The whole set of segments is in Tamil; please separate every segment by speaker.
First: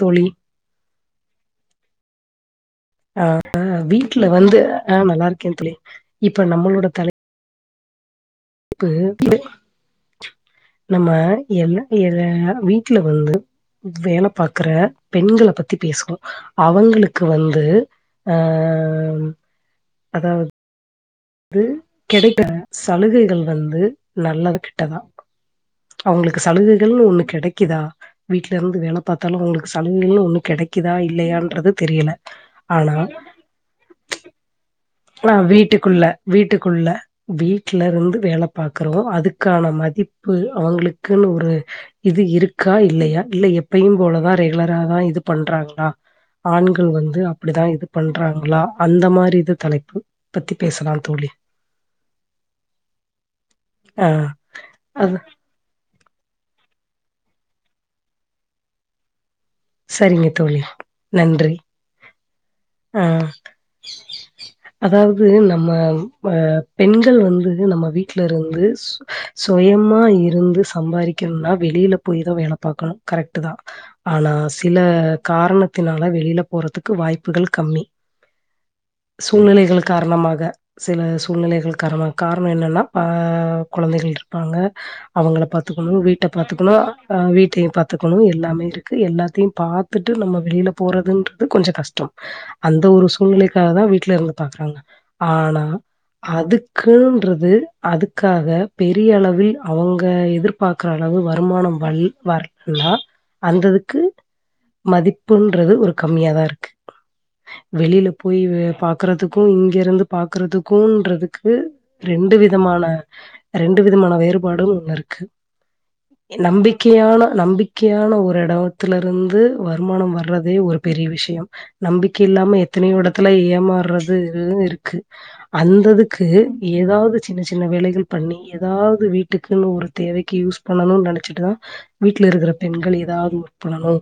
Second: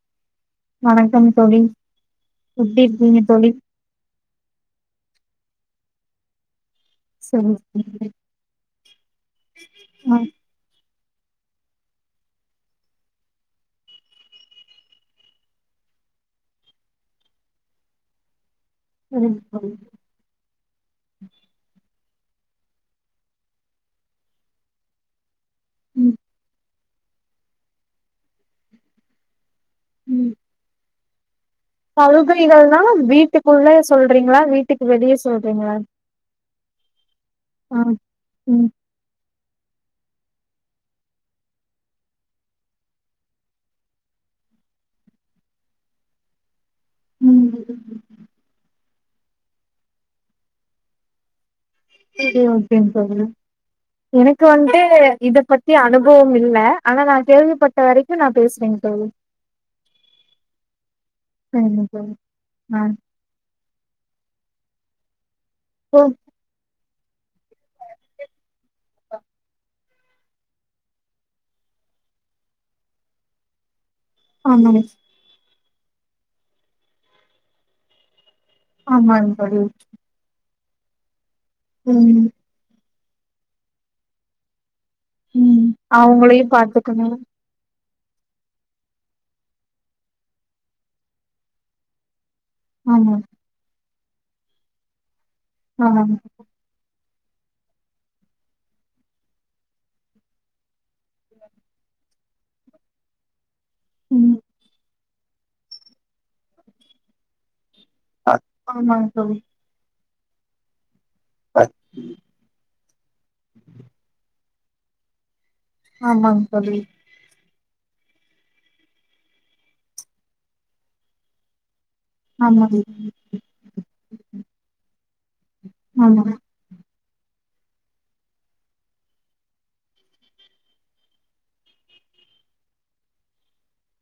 Speaker 1: தோழி
Speaker 2: வணக்கம் தோழி எப்டி இருக்கீங்க
Speaker 1: ஆ
Speaker 2: தோழி
Speaker 1: ஆ வீட்ல வந்து ஆ நல்லா இருக்கே தோழி இப்ப நம்மளோட
Speaker 2: சொன்னா [inaudible]
Speaker 1: இப்ப நம்ம எல்லா பேரு வீட்ல வந்து வேல பாக்குற பெண்கள பத்தி பேசுவோ அவங்களுக்கு வந்து ஆ
Speaker 2: ம் ம்
Speaker 1: அதாவது து கெடைக்க சலுகைகள் வந்து நல்லதா கெட்டதா
Speaker 2: ம்
Speaker 1: அவ்ங்களுக்கு சலுகைகள்னு ஒன்னு கெடைக்குதா வீட்ல இருந்து வேல பாத்தாலு அவ்ங்களுக் சலுகைகள்னு
Speaker 2: ம்
Speaker 1: ஒன்னு கெடைக்குதா இல்லையான்
Speaker 2: சலுகைகள்னா வீட்டுக்குள்ள சொல்றீங்ளா வீட்டுக்கு வெளிய
Speaker 1: ஆ
Speaker 2: சொல்றீங்களா
Speaker 1: வீட்டுக்குள்ள வீட்டுக்குள்ள
Speaker 2: ஆ
Speaker 1: வீட்லருந்து வேல
Speaker 2: ம்
Speaker 1: பாக்குறோ அதுக் கான மதிப்பு அவங்களுக்குன்னு ஒரு இது இருக்கா இல்லயா இல்ல எப்பையும் போலதா ரெகுலரா தா இது பண்றாங்ளா ஆண் கள் வந்து
Speaker 2: ம்
Speaker 1: அப்டிதா இது பண்றாங்ளா அந்த மாரி இது தலைப்பு பத்தி பேசலாம் தோழி
Speaker 2: [unintelligible]
Speaker 1: ஆ
Speaker 2: எனக்கு வந்து
Speaker 1: அது
Speaker 2: இத பத்தி அனுப் பவம் இல்ல ஆனா நா கேள்விப்பட்ட வரைக்கு நா பேசுறேங் தோழி
Speaker 1: செரிங்க தோழி நன்றி
Speaker 2: சரிங்க தோழி
Speaker 1: ஆ அதாவ்து நம்ம
Speaker 2: ஓ
Speaker 1: ஆ பெண்கள் வந்து நம்ம வீட்லருந்து சு சொயமா இருந்து சம்பாரிக்கணுனா வெளி ளில போய்தா வேல பாக்கணு கரெக்ட்டு தா ஆ சில
Speaker 2: ஆமாங்க
Speaker 1: காரணத்தினால வெளில போறத்துக்கு வாய்ப்புகள் கம்மி
Speaker 2: ஆமாங்க தோழி
Speaker 1: சூழ்நிலைகள் காரணமாக சில சூழ்நிலைகள் காரண
Speaker 2: ம்
Speaker 1: காரண என்னன்னா ஆ கொழந்தைகள் இருப்பாங்க அவுங்கள
Speaker 2: ம்
Speaker 1: பாத்துக்கணு வீட்ட
Speaker 2: அவங்களையு
Speaker 1: பாத்துக்கணு அப்றோ வீட்டையு பாத் துக்கணு எல்லாமே இருக்கு எல்லாத்தையு பாத்துட்டு நம்ம வெளில போறதுன்றது கொஞ்ச கஷ்ட அந்த ஒரு
Speaker 2: ஆமா
Speaker 1: சூழ்நிலைக்காக தா வீட்லருந்து பாக்குறாங்க ஆனா
Speaker 2: ஆமாங்க
Speaker 1: அதுக்குன் றது அதுக்காக பெரிய அளவில் அவ்ங்க எதிர்பாக்கிற அளவு வருமானம் வல் வர்ல அந்ததுக்கு
Speaker 2: ம்
Speaker 1: மதிப்புன்றது ஒரு கம்மியாதா இருக்கு வெளில போய் வே
Speaker 2: ஆமாங்க தோழி
Speaker 1: பாக்கறத்துக்கு இங்கெருந்து பாக்கறத்துக்குன்ற க்கு ரெண்டு விதமான ரெண்டு விதமான வேறுபாடு ஒன்ல இருக்கு எ
Speaker 2: ஆமாங்க தோழி
Speaker 1: நம்பிக்கையான நம்பிக் கையான ஒரு எடத்துல இருந்து வருமானம் வர்றதே ஒரு பெரிய விஷ்யம் நம்பிக்கை இல்லாம எத்தனையோ
Speaker 2: ஆமாங்க
Speaker 1: எடத்துல ஏமாற்றதுது இருக்கு
Speaker 2: ஆமா
Speaker 1: அந்ததுக்கு ஏதாவ்து சின்ன சின்ன வேலைகள் பண்ணி எதாவ்து வீட்டுக்குன்னு ஒரு தேவைக்கு யூஸ் பண்ணணுன் நெனச்சிட்டுதா வீட்ல இருக்கிற பெண்கள் எதாவ்து ஒர்க் பண்ணனு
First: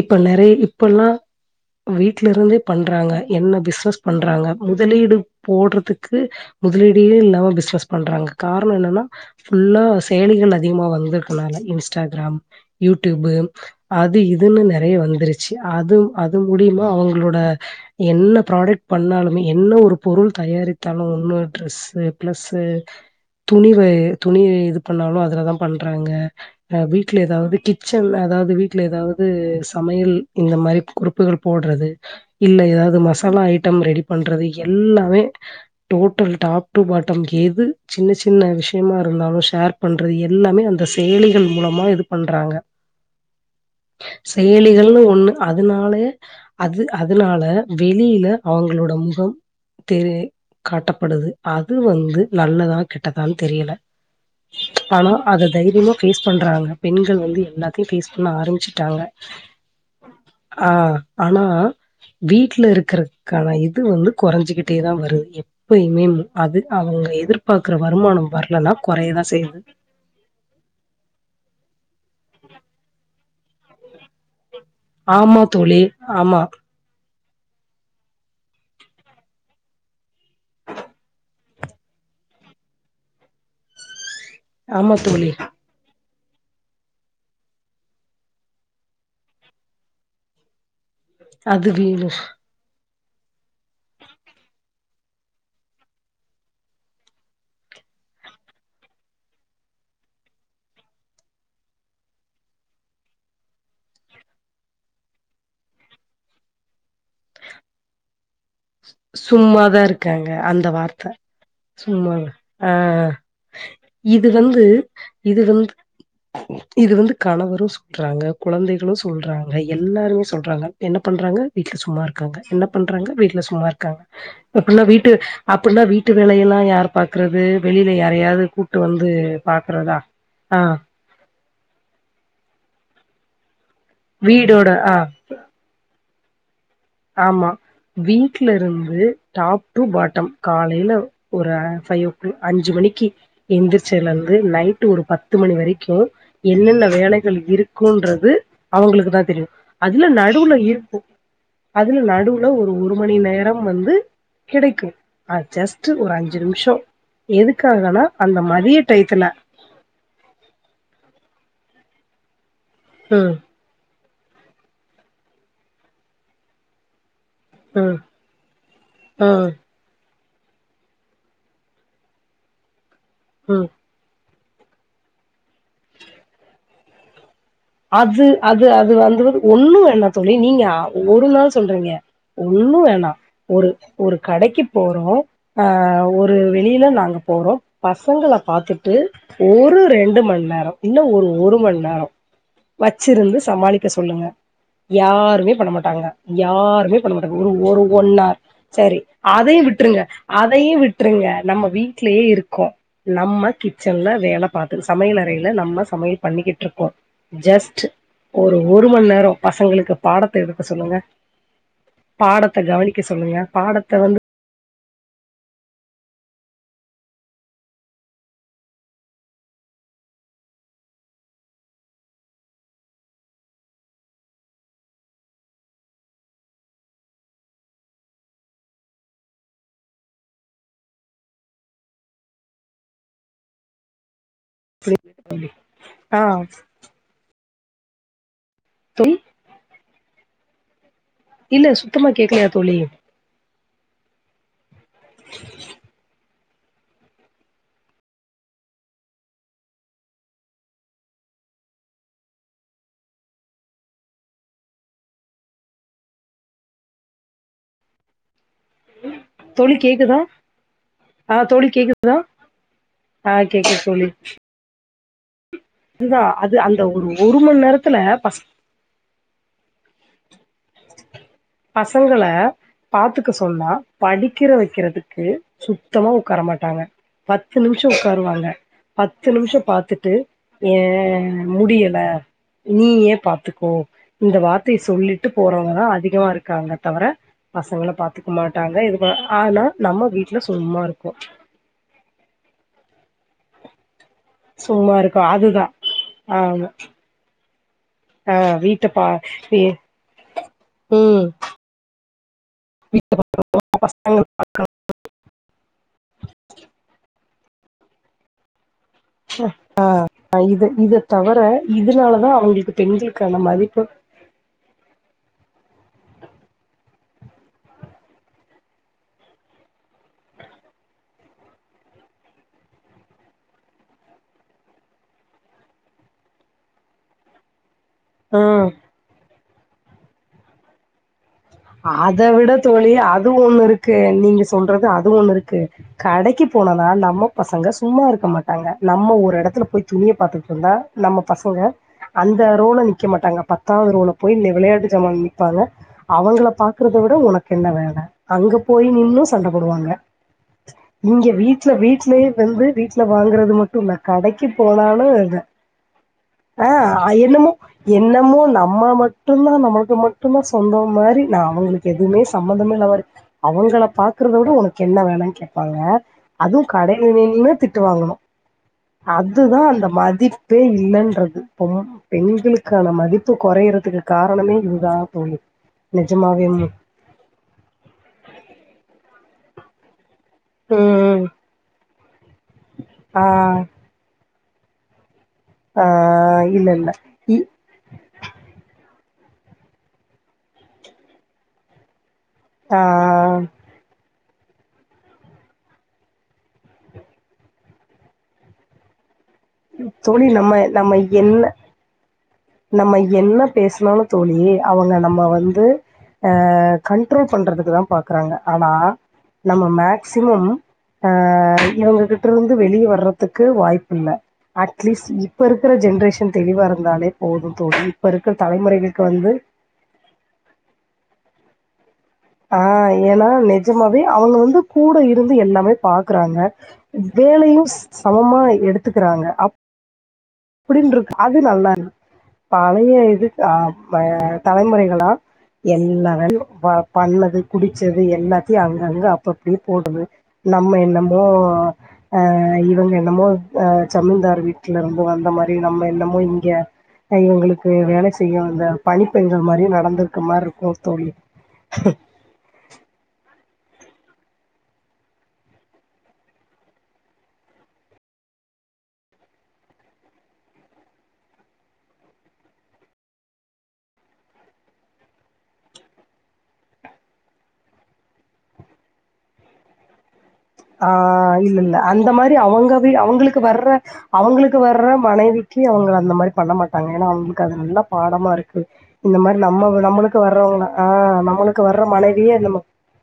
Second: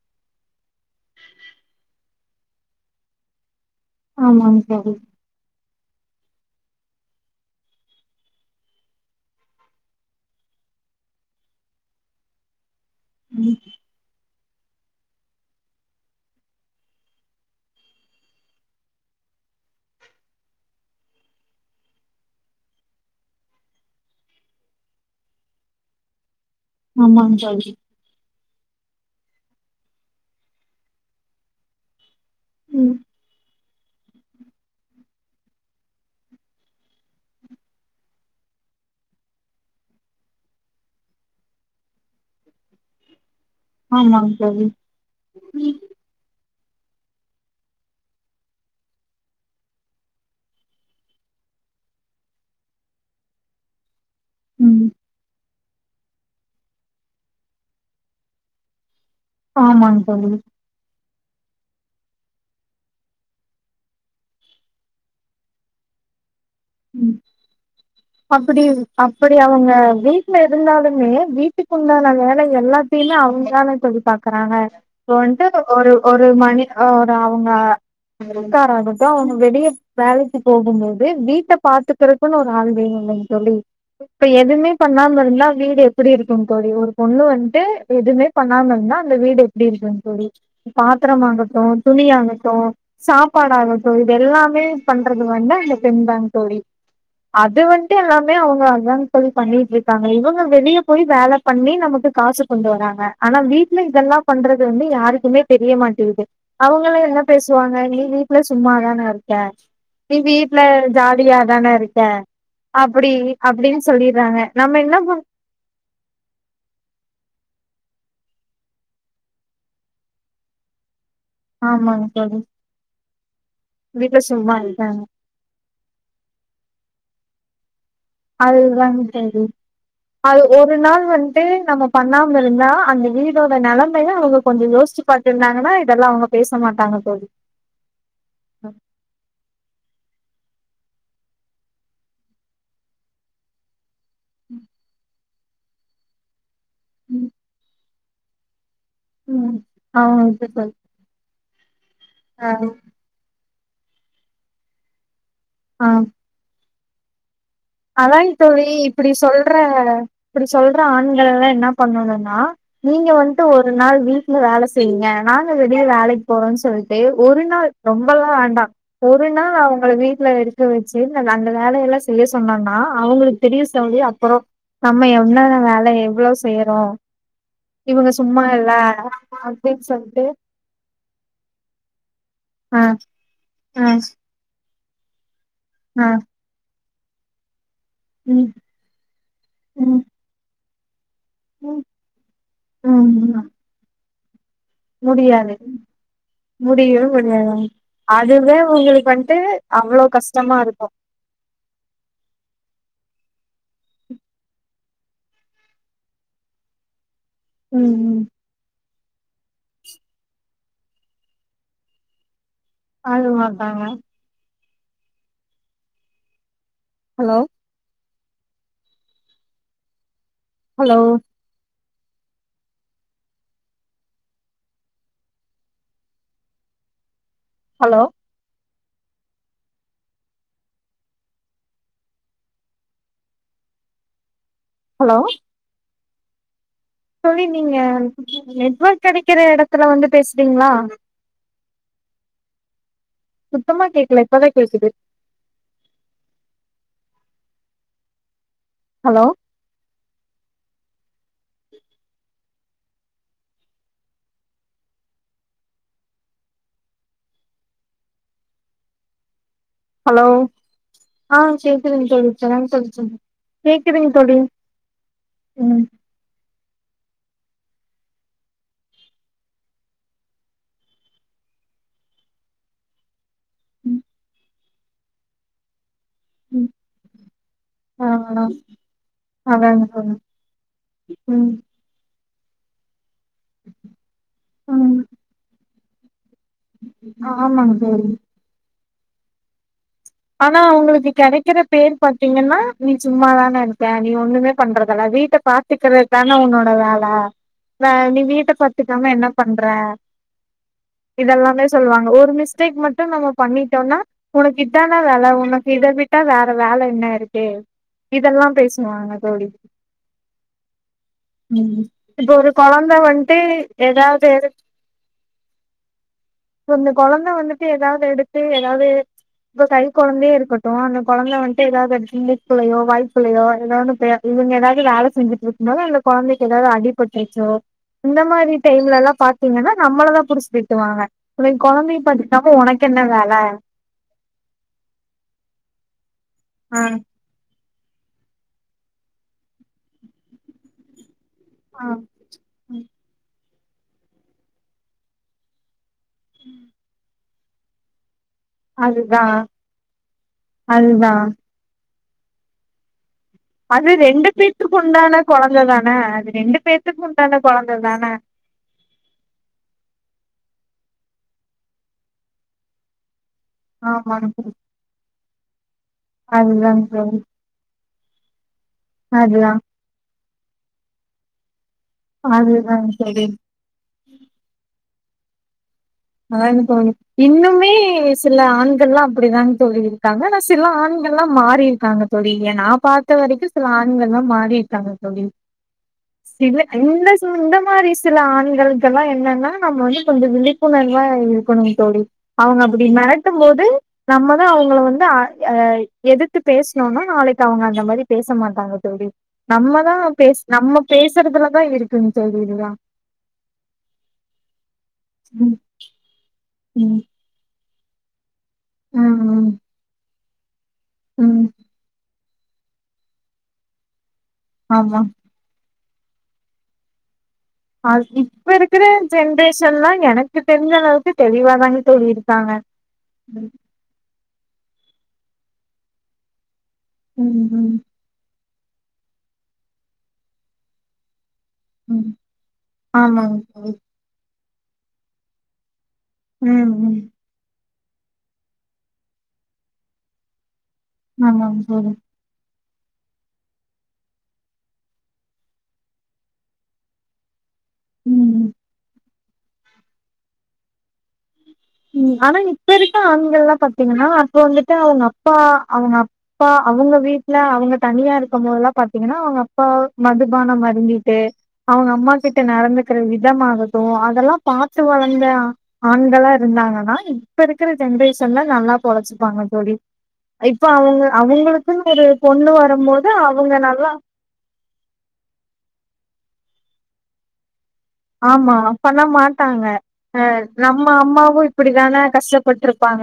Speaker 1: இப்ப நெறைய இப்பல்லா வீட்ல இருந்தே பண்றாங்க என்ன பிஸ்னஸ் பண்றாங்க
Speaker 2: ஆமாங்க தோழி
Speaker 1: முதலீடு போட்ற துக்கு முதலீடே இல்லாம பிஸ்னஸ் பண்றாங்க காரண என்னன்னா ஃபுல்லா செயலிகள் அதிகமா வந்திருக்கனால இன்ஸ்டாகிராம் யூட்யூப்பு
Speaker 2: ம்
Speaker 1: அது இது துலு நெறைய வந்துருச்சி அது அது மூலியமா அவங்களோட என்ன ப்ராடக்ட் பண்ணாலுமே என்ன ஒரு பொருள் தயாரித்தாலு ஒன்னு ட்ரெஸ்ஸு, பிளஸ்ஸு துணி வ துணி இது பண்ணாலு அதுல தா பண்றாங்க ப்றோ வீட்ல
Speaker 2: ஆமாங்க
Speaker 1: எதாவது
Speaker 2: தோழி
Speaker 1: கிச்சன் அதா து வீட்ல எதாவ்து சமையல் இந்த மாரி குறிப்புகள் போட்றது இல்ல
Speaker 2: ம்
Speaker 1: எதாவ்து மசாலா ஐட்டம் ரெடி பண்றது எல்லாமே டோட்டல் டாப் டூ பாட்டம் எது சின்ன சின்ன விஷ்யமாரு ந்தாலு ஷேர் பண்றது எல்லாமே அந்த செயலிகள் மூலமா இது பண்றாங்க
Speaker 2: ஆமாங்க தோழி
Speaker 1: செயலிகள்னு ஒன்னு அதுனால அது அதுனால வெளியில அவங்ளோட முஹம் தெரி காட்டப்படுது அது வந்து நல்லதா கெட்டதான் தெரியில
Speaker 2: ம்
Speaker 1: ஆனா அத தைரியமா ஃபேஸ் பண்றாங்க பெண்கள் வந்து எல்லாத்தயு ஃபேஸ் பண்ண ஆரம்பிச்சிட்டாங்க
Speaker 2: ஆமாங்க தோழி
Speaker 1: ஆ ஆனா வீட்ல இருக்கறக்கான இது வந்து கொறஞ்சுக்கிட்டே தா வருது எப்பயுமேமு
Speaker 2: ம் அப்படியு
Speaker 1: வரலன்னா கொறையதான்
Speaker 2: அப்படி
Speaker 1: செய்யுது.
Speaker 2: அவங்க வீட்ல இருந்தாலுமே வீட்டுக்குண்டான வேல எல்லாத்தயுமே அவங் தான தோழி பாக்கறாங்க ப்போ
Speaker 1: ஆமா
Speaker 2: வந்ட்டு
Speaker 1: தோழி.
Speaker 2: ஒரு ஒரு
Speaker 1: ஆமா.
Speaker 2: மணி அ அவங்க ருக்காராகட்டு அவங்க வெளிய வேலைக்கு போகும்போது வீட்ட பாத்துக்கறக்குனு ஒரு ஆளு வேணு இல்லைங்க தோழி இப்ப எதுவுமே
Speaker 1: ஆமா
Speaker 2: பண்ணாம
Speaker 1: தோழி.
Speaker 2: இருந்தா வீடு எப்டி இருக்குங் தோழி ஒரு பொண்ணு வந்ட்டு எதுமே பண்ணாம இர்ந்தா அந்த வீடு எப்டி இருக்கு தோழி பாத்தரம் ஆகட்டு,
Speaker 1: அது
Speaker 2: துணி
Speaker 1: வேணு.
Speaker 2: ஆகட்டு சாப்பாடு ஆகட்டு இது எல்லாமே பண்றது வந்து அந்த பெண் தாங் தோழி அது வந்ட்டு எல்லாமே அவங்க அதாங் தோழி பண்ணிட்ருக்காங்க இவங்க வெளிய போய் வேல பண்ணி நமக்கு காசு கொண்டு வராங்க ஆனா வீட்ல இதெல்லா பண்றது வந்து யாருக்குமே தெரிய மாட்டிங்குது அவுங்கள என்ன பேசுவாங்க நீ வீட்ல சும்மா தான இருக்க
Speaker 1: சும்மாதான்
Speaker 2: நீ
Speaker 1: இருக்காங்க.
Speaker 2: வீட்ல
Speaker 1: அந்த வார்த்த.
Speaker 2: ஜாலியா தானே இருக்க
Speaker 1: சும்மா ஆ
Speaker 2: அப்டி அப்டின்
Speaker 1: இது
Speaker 2: சொல்லிர்றாங்க
Speaker 1: வந்து
Speaker 2: நம்ம என்ன பண்
Speaker 1: இது வந்து இது வந்து கணவரு சொல்றாங்க, குழந்தைகளு சொல்றாங்க, எல்லாருமே சொல்றாங்க என்ன பண்றாங்க வீட்ல சும்மா
Speaker 2: ஆமாங்க தோழி
Speaker 1: இருக்காங்க என்ன பண்றாங்க வீட்ல சு இருக்காங்க
Speaker 2: வீட்ல சும்மா
Speaker 1: அப்டினா
Speaker 2: இருக்காங்க
Speaker 1: வீட்டு அப்டினா வீட்டு வேலையெல்லா யார் பாக்கறது வெளிய
Speaker 2: அதுதாங்க தோழி அது
Speaker 1: ஆ
Speaker 2: ஒரு நாள் வந்ட்டு நம்ம பண்ணாம இருந்தா அந்த வீடோட நெலமைய அவங்க கொஞ்சோ
Speaker 1: வீடோட ஆ
Speaker 2: யோஸ்ச்சு பாத்திருந்தாங்கன்னா இதெல்லா அவங்க பேச மாட்
Speaker 1: ஆமா வீட்ல இருந்து டாப் டூ பாட்டம் கா லைல ஒரு ஃபை ஓ கிளா அஞ்சு மணிக்கு எந்திரிச்சலருந்து நைட்டு ஒரு பத் து மணி வரைக்கு என்னென்ன
Speaker 2: ம்
Speaker 1: வேலைகள் இருக்குன்றது அவங்களுக்கு தா தெரியு
Speaker 2: ம் ஆ
Speaker 1: அதுல
Speaker 2: ஓகே
Speaker 1: நடுவுல
Speaker 2: தோழி
Speaker 1: இருப்போ அதுல நடுவுல
Speaker 2: ஆ
Speaker 1: ஒரு ஒரு மணி நேரம் வந்து கிடைக்கு அ ஜஸ்ட்டு ஒரு அஞ்சு நிம்ஷோ
Speaker 2: அதாய்ங் தோழி இப்பிடி
Speaker 1: டயத்துல
Speaker 2: சொல்ற இப்பிடி சொல்ற ஆண்களெல்லா என்ன பண்ணனுனா நீங்க
Speaker 1: ம்
Speaker 2: வந்ட்டு ஒரு நாள் வீட்ல வேல செய்ங்க நாங்க வெளிய வேலைக் போறோன் சொல்ட்டு ஒரு நாள்
Speaker 1: ம்
Speaker 2: ரொம்பல்லா வேண்டா ஒரு நா
Speaker 1: ம்
Speaker 2: அவங்கள வீட் ல இருக்க வெச்சு நம் அந்த வேலையெல்லா செய்ய சொன்னம்ன்னா அவுங்களுக்கு தெரியு
Speaker 1: ம்
Speaker 2: ஸ் தோழி அப்பறோ நம்ம என்னென்ன வேல எவ்வளவ் செய்யறோ இவங்க
Speaker 1: அது
Speaker 2: சும்மா
Speaker 1: அது
Speaker 2: இல்ல
Speaker 1: அது வந்து ஒன்னு
Speaker 2: அப்டின்
Speaker 1: வேண்டா
Speaker 2: சொல்ட்டு
Speaker 1: தோழி நீங்க அ ஒரு நாள் சொல்றீங்க ஒன்னு
Speaker 2: ஆ
Speaker 1: வேணா ஒரு
Speaker 2: ஆ
Speaker 1: ஒரு கடைக்கு போறோ அ
Speaker 2: ஆ
Speaker 1: ஒரு வெளியில நாங்க போறோ பசங்கள
Speaker 2: ம்
Speaker 1: பாத்துட்டு ஒரு
Speaker 2: ம்
Speaker 1: ரெண்டு மண் நேரோ இல்ல ஒரு ஒரு
Speaker 2: ம்
Speaker 1: மண் நேரோ வச்சிருந்து
Speaker 2: ம்
Speaker 1: சமாளிக்க சொல்லுங்க யாருமே
Speaker 2: முடியாது
Speaker 1: பண்ண மாட்டாங்க யாருமே
Speaker 2: முடியவே
Speaker 1: பண்ண மாட்டாங்க ஒரு
Speaker 2: முடியாதாங்க
Speaker 1: ஒரு ஒன்னார்
Speaker 2: அதுவே
Speaker 1: சரி
Speaker 2: உங்களுக்கு வந்ட்டு
Speaker 1: அ தயு விட்ருங்க
Speaker 2: அவ்ளோ கஷ்டமா
Speaker 1: அதயு
Speaker 2: இருக்கு
Speaker 1: விட்ருங்க நம்ம வீட்லயே இருக்கோ நம்ம கிச்சன்ல வேல பாத்தது சமையலறைல நம்ம சமையல் பண்ணிக்கிட்ருக்கோ ஜஸ்ட்
Speaker 2: ம் ம்
Speaker 1: ஒரு ஊ மணி நேரம் பசங்களுக்கு பாடத்த எடுக்க சொல்லுங்க பாடத்த கவனிக்க
Speaker 2: அது
Speaker 1: சொல்லுங்க
Speaker 2: மாட்டாங்க
Speaker 1: பாடத்த வந்து
Speaker 2: ஹலோ ஹலோ ஹலோ ஹலோ
Speaker 1: அ
Speaker 2: தோழி நீங்க நெட்வொர்க்
Speaker 1: தோழி
Speaker 2: கெடைக்கிற எடத்துல வந்து பேசுறீங்களா
Speaker 1: இல்ல சுத்தமா கேக்கலியா தோழி
Speaker 2: சுத்தமா கேக்கல இப்பத கேக்குது
Speaker 1: [unintelligible]
Speaker 2: ஹலோ
Speaker 1: தோழி கேக்குதா
Speaker 2: ஹலோ
Speaker 1: அ
Speaker 2: ஆ
Speaker 1: தோழி
Speaker 2: கேக்குதுங்க
Speaker 1: கேக்குதுதா
Speaker 2: தோழி இப்பதாங்க தோழி சொன்ன
Speaker 1: அ கேக்குது தோழி
Speaker 2: கேக்குதுங்க ம்
Speaker 1: அதுதா அது அந்த ஒரு ஒரு மண்நேரத்துல பச பசங்கள பாத்துக்க சொன்னா
Speaker 2: ம்
Speaker 1: படிக்கிற வைக்கிறதுக்கு சு சுத்தமா உட்கார
Speaker 2: ம்
Speaker 1: மாட்டாங்க பத்து நிமிஷம்
Speaker 2: ஆ
Speaker 1: உட்காருவாங்க பத்து நிமிஷம்
Speaker 2: அதாங்க
Speaker 1: பாத்துட்டு
Speaker 2: தோழி
Speaker 1: ஏ
Speaker 2: ம்
Speaker 1: முடியல நீயே பாத்துக்கோ இந்த வார்த்தைய
Speaker 2: ம்
Speaker 1: சொல்லிட்டு போறவங்கதா அதிகமா இருக்கு இருக்காங்க தவிர
Speaker 2: ஆமாங்க
Speaker 1: பசங்கள
Speaker 2: தோழி
Speaker 1: பாத்துக்க மாட்டாங்க இது ஆனா நம்ம வீட்ல
Speaker 2: ஆனா
Speaker 1: சும்மா இருக்கோ
Speaker 2: அங்களுக்கு கெடைக்கிற பேர் பாத்தீங்கன்னா நீ சும்மாதான இருக்க நீ ஒண்ணுமே
Speaker 1: சும்மா
Speaker 2: பண்றதல்ல
Speaker 1: இருக்கோ
Speaker 2: வீட்ட
Speaker 1: அதுதா
Speaker 2: பாத்துக்கறது தானே
Speaker 1: ஆமா
Speaker 2: உன்னோட வேல நீ
Speaker 1: ஆ
Speaker 2: வீட்ட
Speaker 1: பா
Speaker 2: பத்துக்காம என்ன
Speaker 1: வீ
Speaker 2: பண்ற
Speaker 1: ம்
Speaker 2: இதெல்லாமே சொல்லுவாங்க ஒரு மிஸ்டேக் மட்டு நம்ம பண்ணிட்டோம்னா
Speaker 1: அங்க
Speaker 2: உனக்கு இத்தான வேல உனக்கு இத விட்டா வேற வேல என்ன இருக்கு இதெல்லா பேச வாங்க தோழி
Speaker 1: இது இத தவர
Speaker 2: ம்
Speaker 1: இதனாலதா
Speaker 2: இப்ப ஒரு
Speaker 1: அவங்களுக்கு
Speaker 2: கொழந்தை வந்துட்டு
Speaker 1: பெண்களுக்கான மதிப்பு
Speaker 2: எதாவ்து அந்த கொழந்த வந்துட்டு எதாவ்து எடுத்து எதாவ்து இப்ப கை கொழந்தையே இருக்கட்டு அந்த கொழந்த வந்துட்டு எதாவ்து முக்குலையோ வாய்க்குளையோ எதாவ்து எதாவ்து வேல செஞ்சுட்டு இருக்கன இந்தந்த கொழந்திக்கு எதாவ்து அடிபட்டுருச்சோ இந்த மாரி
Speaker 1: ஆ
Speaker 2: டைம்லல்லா பாத்தீங்கன்னா நம்மளதா புடிச்சு திட்டுவாங்க உனக்கு கொழந்தைய
Speaker 1: அத விட
Speaker 2: பாத்துக்காம உனக்கு
Speaker 1: தோழி
Speaker 2: என்ன
Speaker 1: அது
Speaker 2: வேல
Speaker 1: ஒண்ணு இருக்கு நீங்க சொல்றது அது ஒண்ணு இருக்கு கடைக்கு
Speaker 2: ஆ
Speaker 1: போனதா நம்ம பசங்க சும்மா இருக்க மாட்டாங்க நம்ம ஒரு எடத்துல போய் துணிய பார்த்துட்டு இருந்தா நம்ம பசங்க
Speaker 2: ஆ
Speaker 1: அந்த ரோல நிக்க மாட்டாங்க ப பத்தாவது ரோல போய் வெளையாட்டு ஜமான்ல நிப்பாங்க அவுங்கள பாக்குறத விட உனக்கு என்ன வேல அங்க போய் நின்னூ
Speaker 2: அதுதா
Speaker 1: சண்ட போடுவாங்க
Speaker 2: அதுதா
Speaker 1: இங்க வீட்ல வீட்லயு வந்து வீட வாங்கறது மட்டு
Speaker 2: அது
Speaker 1: இல்ல
Speaker 2: ரெண்டு
Speaker 1: கடைக்கு
Speaker 2: பேத்துக்கு
Speaker 1: போனாலு
Speaker 2: உண்டான கொழந்த தான அது ரெண்டு
Speaker 1: அ
Speaker 2: பேத்துக்கு உண்டான
Speaker 1: என்னமோ
Speaker 2: கொழந்த தான
Speaker 1: என்னமோ நம்ம மட்டுதா நமக்கு மட்டுமா சொந்தோ மாரி நா அவங்களுக்கு எதுவுமே சம்மந்தமே இல்லாத மாரி அவங்கள
Speaker 2: ஆமாங்க
Speaker 1: பாக்கறத விட
Speaker 2: தோழி
Speaker 1: உனக்கு என்ன வேலனு கேட்பாங்க அதுவு
Speaker 2: அதுதாங்க தோழி
Speaker 1: கடைலையே திட் திட்டு வாங்கனு அதுதா அந்த மதிப்பே இல்லன்றது பொ பெண்களுக்கான
Speaker 2: அதுதாங்க தோழி
Speaker 1: மதிப்பு குறையறதுக்கு காரணமே இதுதா தோழி
Speaker 2: அதா
Speaker 1: நிஜமாவேமே
Speaker 2: தோழி இன்னுமே சில ஆண்கள்லா அப்டிதாங் தோழி இருக்காங்க ஆனா சில
Speaker 1: ம்
Speaker 2: ஆண்கள்லா மாறிருக்காங்க தோழி நா பார்த்த
Speaker 1: ஆ
Speaker 2: வரைக்கு சில ஆண்கள்லா மாரி க்காங்க தோழி
Speaker 1: ஆ
Speaker 2: சில
Speaker 1: இல்ல இல்ல
Speaker 2: இந்த
Speaker 1: இ
Speaker 2: இந்த மாரி சில ஆண்கள் ல்லா என்னன்னா நம்ம வந்து கொஞ்சோ விழிப்புணர்வா இருக்கணு தோழி அவங்க
Speaker 1: ஆ
Speaker 2: அப்டி மெறட்டும் போது நம்மதா அவங்கள வந்து அ எதிர்த்து பேசுனோனா நாளைக்கு அவங்க அந்த மாரி பேச மாட்டாங்க தோழி நம்மதா பேசு நம்ம பேசுறதுலதா இருக்குங் தோழி இதுலா
Speaker 1: நம்ம என்ன பேசனாலு தோழி அவங்க நம்ம
Speaker 2: ம்
Speaker 1: வந்து அ அ
Speaker 2: ம்
Speaker 1: கண்ட்ரோல் பண்றதுக்கு தா பாக்கறாங்க ஆனா
Speaker 2: ம்
Speaker 1: நம்ம மேக்சிமம் ஆ
Speaker 2: ம்
Speaker 1: இவுங்ககிட்ருந்து வெளிய வர்றதுக்கு வாய்ப்பு இல்ல
Speaker 2: ஆமா
Speaker 1: அட்லீஸ் இப்ப இருக்ற ஜென்ரேஷன் தெளிவா இருந்தாலே போதும் தோழி
Speaker 2: அஸ்
Speaker 1: இருக்கிற
Speaker 2: இப்ப இருக்கற
Speaker 1: தலைமுறைகளுக்கு வந்து
Speaker 2: ஜென்ரேஷன்லா எனக்கு தெரிஞ்ச அளவுக்கு தெளிவாதாங்
Speaker 1: ஆ ஏனா நெஜமாவே அவுங்க வந்து கூட இருந்து எல்லாமே பாக்குறாங்க
Speaker 2: ம்
Speaker 1: வேலையு
Speaker 2: ம்
Speaker 1: ஸ் சமமா எடுத்துக்கிறாங்க அப்டின் இருக்க அது நல்லாகுது
Speaker 2: ம்
Speaker 1: பழைய இது
Speaker 2: ஆமாங்க
Speaker 1: த
Speaker 2: தோழி
Speaker 1: ம தலைமுறைகள்லா எல் லா வேலையு ப
Speaker 2: ம் ம்
Speaker 1: பண்ணது குடிச்சது எல்லாத்தியு அங்கங்க அப்பப்டியே போடுது நம்ம என்னமோ
Speaker 2: ஆமாங்க தோழி
Speaker 1: அ இவுங்க என்னமோ அ ஜமீன்தார் வீட்லருந்து வ ந்த மாரி நம்ம என்னமோ இங்க அ இவுங்குளுக்கு வேலை
Speaker 2: ம்
Speaker 1: செய்ய
Speaker 2: ம்
Speaker 1: வந்த பணி பெண்கள் மாரியு நடந்துக்க மார்ருக்கு தோழி
Speaker 2: ம் ஆனா இப்ப இருக்க ஆண்கள்லா பா த்தீங்கன்னா அப்ப வந்துட்டு அவுங்க அப்பா அவுங்க அப்பா அவுங்க வீட்ல அவுங்க தனியா இருக்கம் போதல்லா பாத்தீங்கனா அவுங்க அப்பா மதுபானம் அருந்திட்டு அவுங்க அம்மா கிட்ட நடந்துக்கிற விதமாகட் டு அதெல்லா பாத்து வளந்த ஆ ஆண்களா இருந்தாங்கன்னா இப்ப இருக்கற ஜென்ரேஷன்ல நல்லா பொழச்சுப்பாங்க தோழி இப்ப
Speaker 1: ஆ
Speaker 2: அவங்க
Speaker 1: இல்லல்ல
Speaker 2: அவங்களுக்குன்னு ஒரு
Speaker 1: அந்த மாரி
Speaker 2: பொண்ணு
Speaker 1: அவுங்க வீ
Speaker 2: வரும்போது
Speaker 1: அவுங்களுக்கு
Speaker 2: அவங்க
Speaker 1: வர்ற
Speaker 2: நல்லா
Speaker 1: அவுங்களுக்கு வர்ற மனைவி க்கி அவுங்கள அந்த மாரி பண்ண மாட்டாங்க ஏனா அவுங்குளுக்கு அது நல்லா பாடமா
Speaker 2: ஆமா
Speaker 1: இருக்கு
Speaker 2: பண்ண
Speaker 1: இந்த மாரி
Speaker 2: மாட்டாங்க
Speaker 1: நம்மவ நம்மளுக்கு வர்றவங்கள
Speaker 2: நம்ம
Speaker 1: ஆ நம்மளுக்கு வர்ற மனைவிய நம்ம
Speaker 2: அ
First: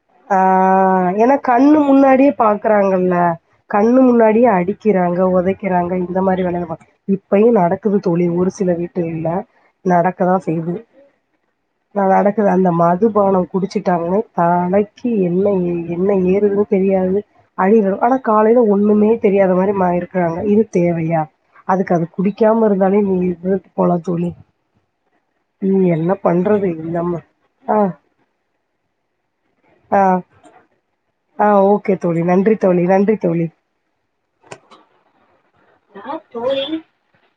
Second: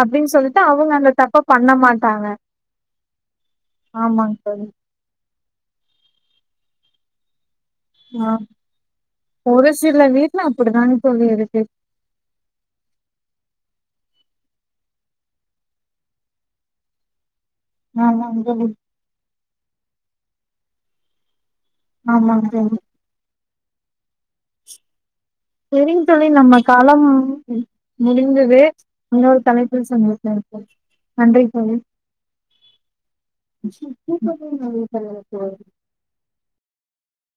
Speaker 2: அப்டின்
Speaker 1: ஆ
Speaker 2: சொல்லிட்டு அவுங்க அந்த
Speaker 1: ஏன்னா
Speaker 2: தப்ப பண்ண
Speaker 1: கண்ணு
Speaker 2: மாட்டாங்க
Speaker 1: முன்னாடியே பாக்கறாங்கள்ல கண்ணு
Speaker 2: ஆமாங்க
Speaker 1: முன்னாடியே
Speaker 2: தோழி
Speaker 1: அடிக்கிறாங்க ஒதைக்கிறாங்க இந்த மாரி வேல வேலயெல்லா பாத் இப்பையு நட க்குது தோழி
Speaker 2: ஆ
Speaker 1: ஒரு சில வீட்டுகள்ல
Speaker 2: ஒரு சில
Speaker 1: நடக்கதா
Speaker 2: வீட்ல
Speaker 1: செய்து
Speaker 2: அப்டிதாங்க தோழி இருக்கு
Speaker 1: அ நடக்குது அந்த மதுபானோ குடிச்சி ட்டாங்கனே தாலைக்கி என்ன ஏ என்ன ஏறுதுன்னு தெரியாது அடிவிழு ஆனா
Speaker 2: ஆமாங்க
Speaker 1: காலைல
Speaker 2: தோழி
Speaker 1: ஒண்ணுமே தெரியாத மாரி மா இருக்கறாங்க இது தேவையா அதுக்கு அது
Speaker 2: ஆமாங்க
Speaker 1: குடிக்காம
Speaker 2: தோழி
Speaker 1: இருந்தாலே நீ இருந்துட்டு போலா தோழி நீ
Speaker 2: செரிங்
Speaker 1: என்ன
Speaker 2: தோழி நம்ம
Speaker 1: பண்றது
Speaker 2: காலம்
Speaker 1: நம்ம ஆ
Speaker 2: முடிந்தது இன்னொரு தலை
Speaker 1: ஆ
Speaker 2: பிரசவ [unintelligible] நன்றி
Speaker 1: ஆ ஓகே தோழி நன்றி தோழி நன்றி தோழி
Speaker 2: தோழி
Speaker 1: நா தோழி